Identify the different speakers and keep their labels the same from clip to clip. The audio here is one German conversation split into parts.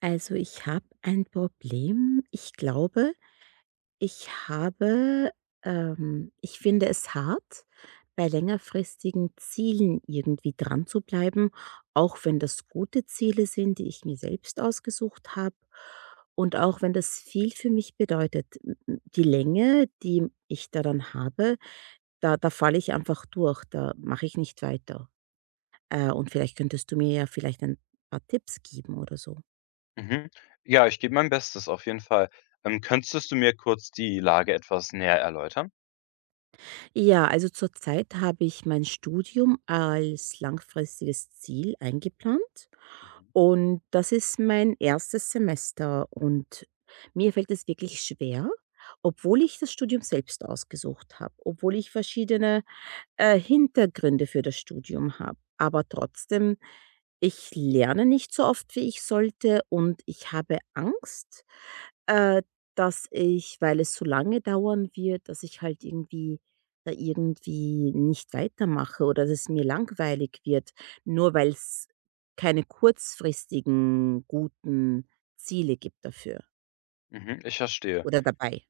Speaker 1: Also, ich habe ein Problem. Ich glaube, ich habe ich finde es hart, bei längerfristigen Zielen irgendwie dran zu bleiben, auch wenn das gute Ziele sind, die ich mir selbst ausgesucht habe und auch wenn das viel für mich bedeutet. M m Die Länge, die ich da dann habe, da falle ich einfach durch, da mache ich nicht weiter. Und vielleicht könntest du mir ja vielleicht ein paar Tipps geben oder so.
Speaker 2: Mhm. Ja, ich gebe mein Bestes, auf jeden Fall. Könntest du mir kurz die Lage etwas näher erläutern?
Speaker 1: Ja, also zurzeit habe ich mein Studium als langfristiges Ziel eingeplant
Speaker 2: Mhm.
Speaker 1: und das ist mein erstes Semester und mir fällt es wirklich schwer, obwohl ich das Studium selbst ausgesucht habe, obwohl ich verschiedene Hintergründe für das Studium habe, aber trotzdem, ich lerne nicht so oft, wie ich sollte, und ich habe Angst, äh, dass ich, weil es so lange dauern wird, dass ich halt irgendwie da irgendwie nicht weitermache oder dass es mir langweilig wird, nur weil es keine kurzfristigen guten Ziele gibt dafür
Speaker 2: Mhm, ich verstehe.
Speaker 1: oder dabei.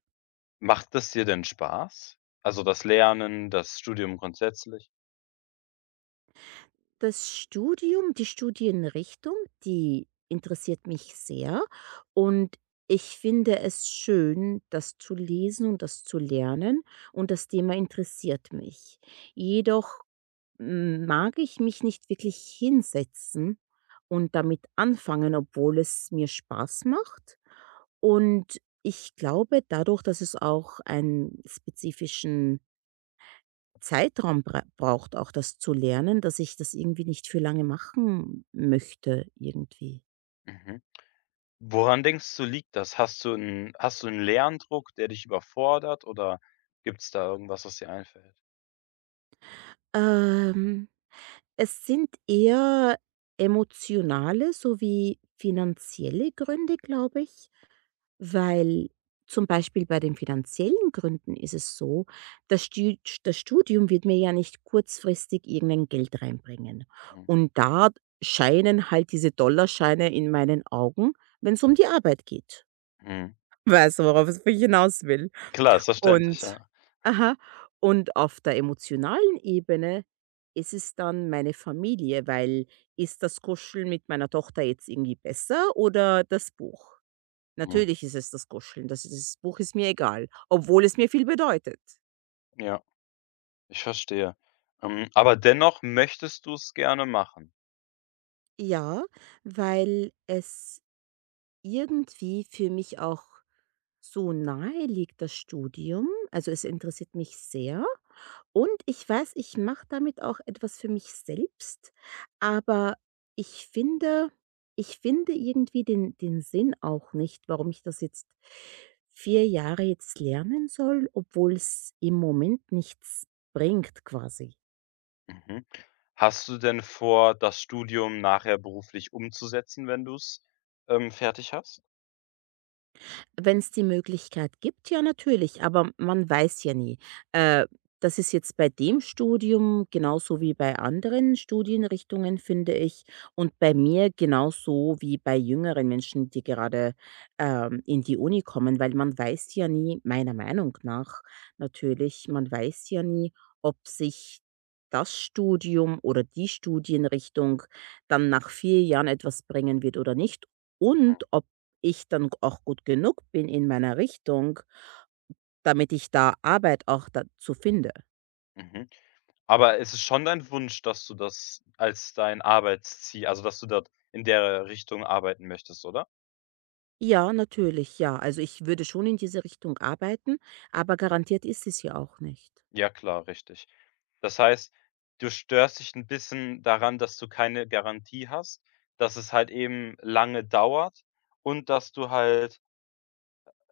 Speaker 2: Macht es dir denn Spaß? Also das Lernen, das Studium grundsätzlich?
Speaker 1: Das Studium, die Studienrichtung, die interessiert mich sehr und ich finde es schön, das zu lesen und das zu lernen, und das Thema interessiert mich. Jedoch m mag ich mich nicht wirklich hinsetzen und damit anfangen, obwohl es mir Spaß macht. Und ich glaube, dadurch, dass es auch einen spezifischen Zeitraum braucht, auch das zu lernen, dass ich das irgendwie nicht für lange machen möchte irgendwie.
Speaker 2: Mhm. Woran denkst du, liegt das? Hast du 'n Lerndruck, der dich überfordert, oder gibt es da irgendwas, was dir einfällt?
Speaker 1: Ähm, es sind eher emotionale sowie finanzielle Gründe, glaube ich. Weil zum Beispiel bei den finanziellen Gründen ist es so, das Stü das Studium wird mir ja nicht kurzfristig irgendein Geld reinbringen.
Speaker 2: Mhm.
Speaker 1: Und da scheinen halt diese Dollarscheine in meinen Augen, wenn es um die Arbeit geht.
Speaker 2: Mhm.
Speaker 1: Weißt du, worauf es ich hinaus will?
Speaker 2: Klar, ist verständlich,
Speaker 1: Und
Speaker 2: ja.
Speaker 1: aha, und auf der emotionalen Ebene ist es dann meine Familie, weil: Ist das Kuscheln mit meiner Tochter jetzt irgendwie besser oder das Buch?
Speaker 2: Mhm.
Speaker 1: Natürlich ist es das Kuscheln. Das Buch ist mir egal, obwohl es mir viel bedeutet.
Speaker 2: Ja, ich verstehe. Aber dennoch möchtest du es gerne machen?
Speaker 1: Ja, weil es irgendwie für mich auch so nahe liegt, das Studium. Also, es interessiert mich sehr und ich weiß, ich mache damit auch etwas für mich selbst, aber ich finde ich finde irgendwie den Sinn auch nicht, warum ich das jetzt 4 Jahre jetzt lernen soll, obwohl es im Moment nichts bringt quasi.
Speaker 2: Mhm. Hast du denn vor, das Studium nachher beruflich umzusetzen, wenn du's fertig hast?
Speaker 1: Wenn es die Möglichkeit gibt, ja natürlich, aber man weiß ja nie. Äh, das ist jetzt bei dem Studium genauso wie bei anderen Studienrichtungen, finde ich, und bei mir genauso wie bei jüngeren Menschen, die gerade, in die Uni kommen, weil man weiß ja nie meiner Meinung nach, natürlich, man weiß ja nie, ob sich das Studium oder die Studienrichtung dann nach 4 Jahren etwas bringen wird oder nicht,
Speaker 2: Mhm,
Speaker 1: und ob ich dann auch gut genug bin in meiner Richtung, damit ich da Arbeit auch dazu finde.
Speaker 2: mhm. Aber es ist es schon dein Wunsch, dass du das als dein Arbeitsziel, also dass du dort in der Richtung arbeiten möchtest, oder?
Speaker 1: Ja, natürlich, ja. Also, ich würde schon in diese Richtung arbeiten, aber garantiert ist es ja auch nicht.
Speaker 2: Ja klar, richtig. Das heißt, du störst dich ein bisschen daran, dass du keine Garantie hast, dass es halt eben lange dauert und dass du halt,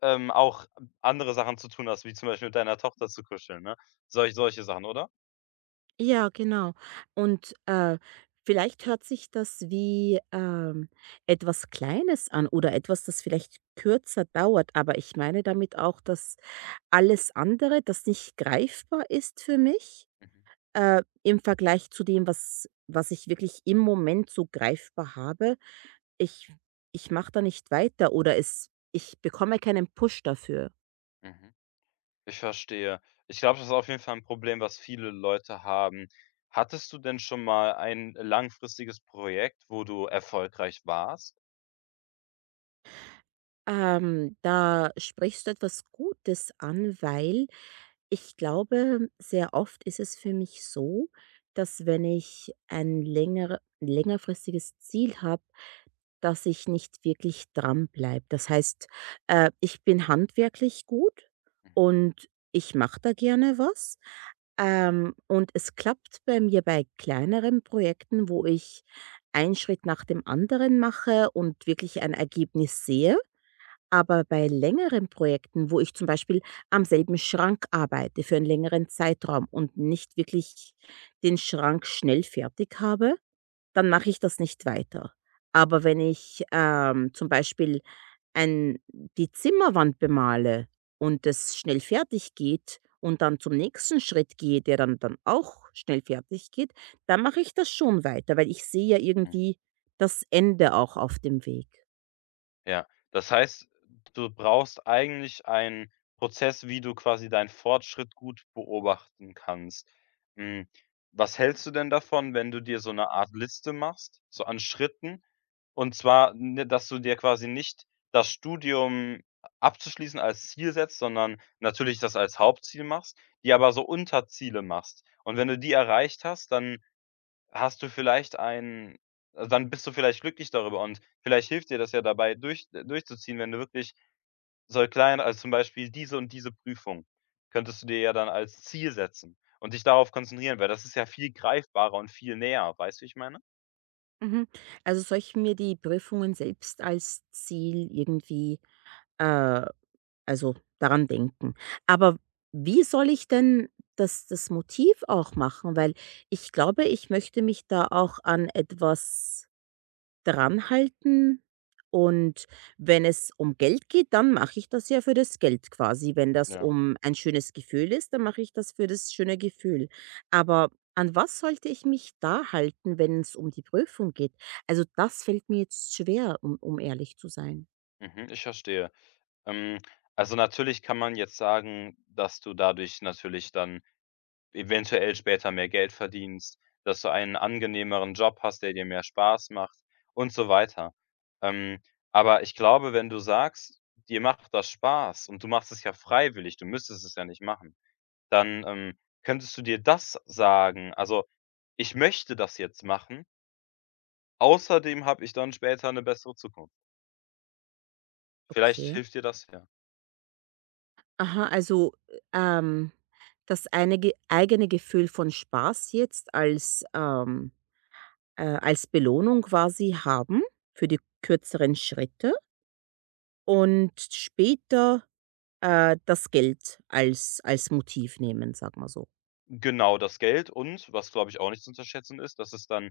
Speaker 2: ähm, auch andere Sachen zu tun hast, wie zum Beispiel mit deiner Tochter zu kuscheln, ne? Solche Sachen, oder?
Speaker 1: Ja, genau. Und, vielleicht hört sich das wie, etwas Kleines an oder etwas, das vielleicht kürzer dauert, aber ich meine damit auch, dass alles andere, das nicht greifbar ist für mich,
Speaker 2: Mhm,
Speaker 1: Im Vergleich zu dem, was ich wirklich im Moment so greifbar habe, ich ich mache da nicht weiter oder es ich bekomme keinen Push dafür.
Speaker 2: mhm. Ich verstehe. Ich glaube, das ist auf jeden Fall ein Problem, was viele Leute haben. Hattest du denn schon mal ein langfristiges Projekt, wo du erfolgreich warst?
Speaker 1: Da sprichst du etwas Gutes an, weil ich glaube, sehr oft ist es für mich so, dass, wenn ich ein längerfristiges Ziel habe, dass ich nicht wirklich dranbleibe. Das heißt, ich bin handwerklich gut und ich mache da gerne was. Und es klappt bei mir bei kleineren Projekten, wo ich einen Schritt nach dem anderen mache und wirklich ein Ergebnis sehe. Aber bei längeren Projekten, wo ich zum Beispiel am selben Schrank arbeite für einen längeren Zeitraum und nicht wirklich den Schrank schnell fertig habe, dann mache ich das nicht weiter. Aber wenn ich, zum Beispiel ein die Zimmerwand bemale und es schnell fertig geht und dann zum nächsten Schritt gehe, der dann auch schnell fertig geht, dann mache ich das schon weiter, weil ich sehe ja
Speaker 2: Mhm.
Speaker 1: irgendwie das Ende auch auf dem Weg.
Speaker 2: Ja, das heißt, du brauchst eigentlich einen Prozess, wie du quasi deinen Fortschritt gut beobachten kannst. Hm, Was hältst du denn davon, wenn du dir so eine Art Liste machst, so an Schritten? Und zwar, ne, dass du dir quasi nicht das Studium abzuschließen als Ziel setzt, sondern natürlich das als Hauptziel machst, die aber so Unterziele machst. Und wenn du die erreicht hast, dann Hast du vielleicht ein also, dann bist du vielleicht glücklich darüber, und vielleicht hilft dir das ja dabei, durchzuziehen, wenn du wirklich so klein also, zum Beispiel diese und diese Prüfung könntest du dir ja dann als Ziel setzen und dich darauf konzentrieren, weil das ist ja viel greifbarer und viel näher. Weißt du, wie ich meine?
Speaker 1: Mhm. Also, soll ich mir die Prüfungen selbst als Ziel irgendwie, äh also, daran denken? Aber wie soll ich denn das Motiv auch machen? Weil ich glaube, ich möchte mich da auch an etwas dranhalten, und wenn es um Geld geht, dann mache ich das ja für das Geld quasi. Wenn das
Speaker 2: Ja.
Speaker 1: um ein schönes Gefühl ist, dann mache ich das für das schöne Gefühl. Aber an was sollte ich mich da halten, wenn es um die Prüfung geht? Also, das fällt mir jetzt schwer, um ehrlich zu sein.
Speaker 2: Mhm, ich verstehe. Ähm, also, natürlich kann man jetzt sagen, dass du dadurch natürlich dann eventuell später mehr Geld verdienst, dass du einen angenehmeren Job hast, der dir mehr Spaß macht, und so weiter. Ähm, aber ich glaube, wenn du sagst, dir macht das Spaß und du machst es ja freiwillig, du müsstest es ja nicht machen, dann könntest du dir das sagen, also: „Ich möchte das jetzt machen, außerdem habe ich dann später eine bessere Zukunft.“ Vielleicht
Speaker 1: Okay.
Speaker 2: hilft dir das ja.
Speaker 1: Aha, also, ähm, das eine ge eigene Gefühl von Spaß jetzt als, als Belohnung quasi haben für die kürzeren Schritte und später, das Geld als Motiv nehmen, sag mal so.
Speaker 2: Genau, das Geld, und was, glaube ich, auch nicht zu unterschätzen ist, dass es dann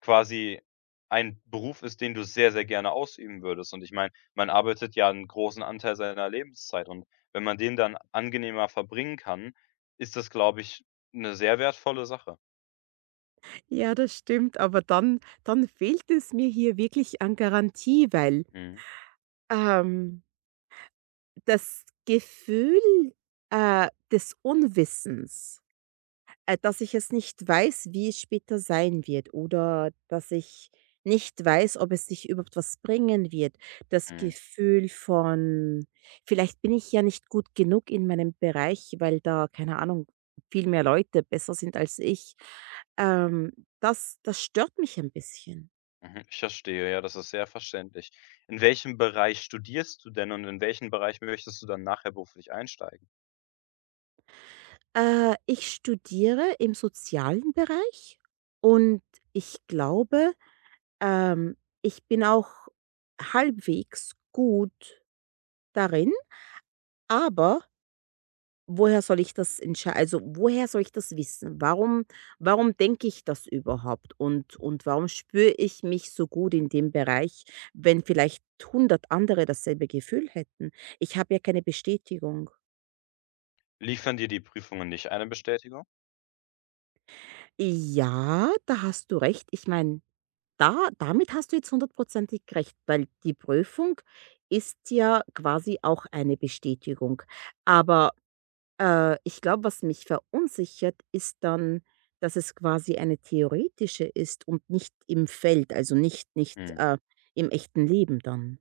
Speaker 2: quasi ein Beruf ist, den du sehr, sehr gerne ausüben würdest. Und ich meine, man arbeitet ja einen großen Anteil seiner Lebenszeit, und wenn man den dann angenehmer verbringen kann, ist das, glaube ich, 'ne sehr wertvolle Sache.
Speaker 1: Ja, das stimmt, aber dann fehlt es mir hier wirklich an Garantie, weil,
Speaker 2: Mhm,
Speaker 1: ähm, das Gefühl, des Unwissens. Dass ich es nicht weiß, wie es später sein wird oder dass ich nicht weiß, ob es sich überhaupt was bringen wird. Das
Speaker 2: mhm,
Speaker 1: Gefühl von: „Vielleicht bin ich ja nicht gut genug in meinem Bereich, weil da, keine Ahnung, viel mehr Leute besser sind als ich.“ Ähm, das stört mich ein bisschen.
Speaker 2: mhm. Ich verstehe, ja, das ist sehr verständlich. In welchem Bereich studierst du denn, und in welchen Bereich möchtest du dann nachher beruflich einsteigen?
Speaker 1: Ich studiere im sozialen Bereich und ich glaube, ähm, ich bin auch halbwegs gut darin. Aber woher soll ich das entscheiden? Also, woher soll ich das wissen? Warum denke ich das überhaupt, und warum spüre ich mich so gut in dem Bereich, wenn vielleicht 100 andere dasselbe Gefühl hätten? Ich habe ja keine Bestätigung.
Speaker 2: Liefern dir die Prüfungen nicht eine Bestätigung?
Speaker 1: Ja, da hast du recht. Ich meine, da damit hast du jetzt hundertprozentig recht, weil die Prüfung ist ja quasi auch eine Bestätigung. Aber ich glaube, was mich verunsichert, ist dann, dass es quasi eine theoretische ist und nicht im Feld, also nicht nicht,
Speaker 2: Mhm.
Speaker 1: äh, im echten Leben dann.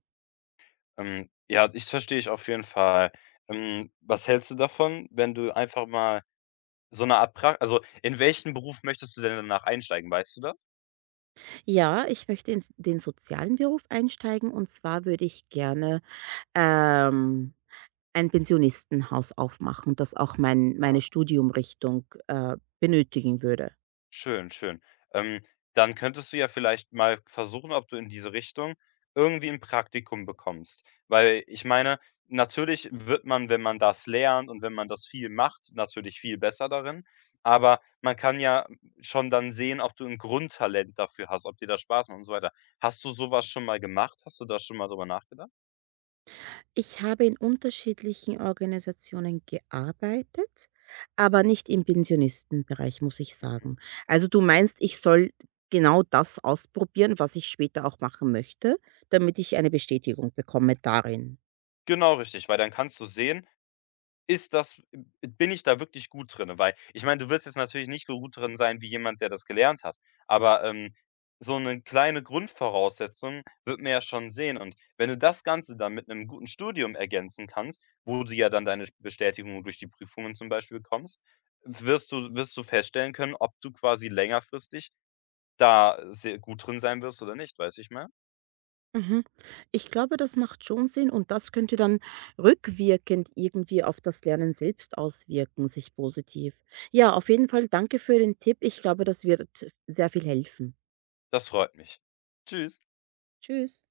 Speaker 2: Ja, ich verstehe ich auf jeden Fall. Was hältst du davon, wenn du einfach mal so eine Art Pra also, in welchen Beruf möchtest du denn danach einsteigen, weißt du das?
Speaker 1: Ja, ich möchte in s den sozialen Beruf einsteigen, und zwar würde ich gerne, ähm, ein Pensionistenhaus aufmachen, das auch meine Studiumrichtung, benötigen würde.
Speaker 2: Schön, schön. Ähm, Dann könntest du ja vielleicht mal versuchen, ob du in diese Richtung irgendwie ein Praktikum bekommst. Weil ich meine, natürlich wird man, wenn man das lernt und wenn man das viel macht, natürlich viel besser darin, aber, man kann ja schon dann sehen, ob du ein Grundtalent dafür hast, ob dir das Spaß macht und so weiter. Hast du sowas schon mal gemacht? Hast du da schon mal drüber nachgedacht?
Speaker 1: Ich habe in unterschiedlichen Organisationen gearbeitet, aber nicht im Pensionistenbereich, muss ich
Speaker 2: Mhm.
Speaker 1: sagen. Also du meinst, ich soll genau das ausprobieren, was ich später auch machen möchte, damit ich eine Bestätigung bekomme darin?
Speaker 2: Genau, richtig, weil dann kannst du sehen, Ist das bin ich da wirklich gut drin, Weil ich meine, du wirst jetzt natürlich nicht so gut drin sein wie jemand, der das gelernt hat, aber so eine kleine Grundvoraussetzung wird man ja schon sehen, und wenn du das Ganze dann mit einem guten Studium ergänzen kannst, wo du ja dann deine Bestätigung durch die Prüfungen zum Beispiel bekommst, wirst du feststellen können, ob du quasi längerfristig da sehr gut drin sein wirst oder nicht, weiß ich mal.
Speaker 1: Mhm. Ich glaube, das macht schon Sinn und das könnte dann rückwirkend irgendwie auf das Lernen selbst auswirken, sich positiv. Ja, auf jeden Fall danke für den Tipp. Ich glaube, das wird sehr viel helfen.
Speaker 2: Das freut mich. Tschüss.
Speaker 1: Tschüss.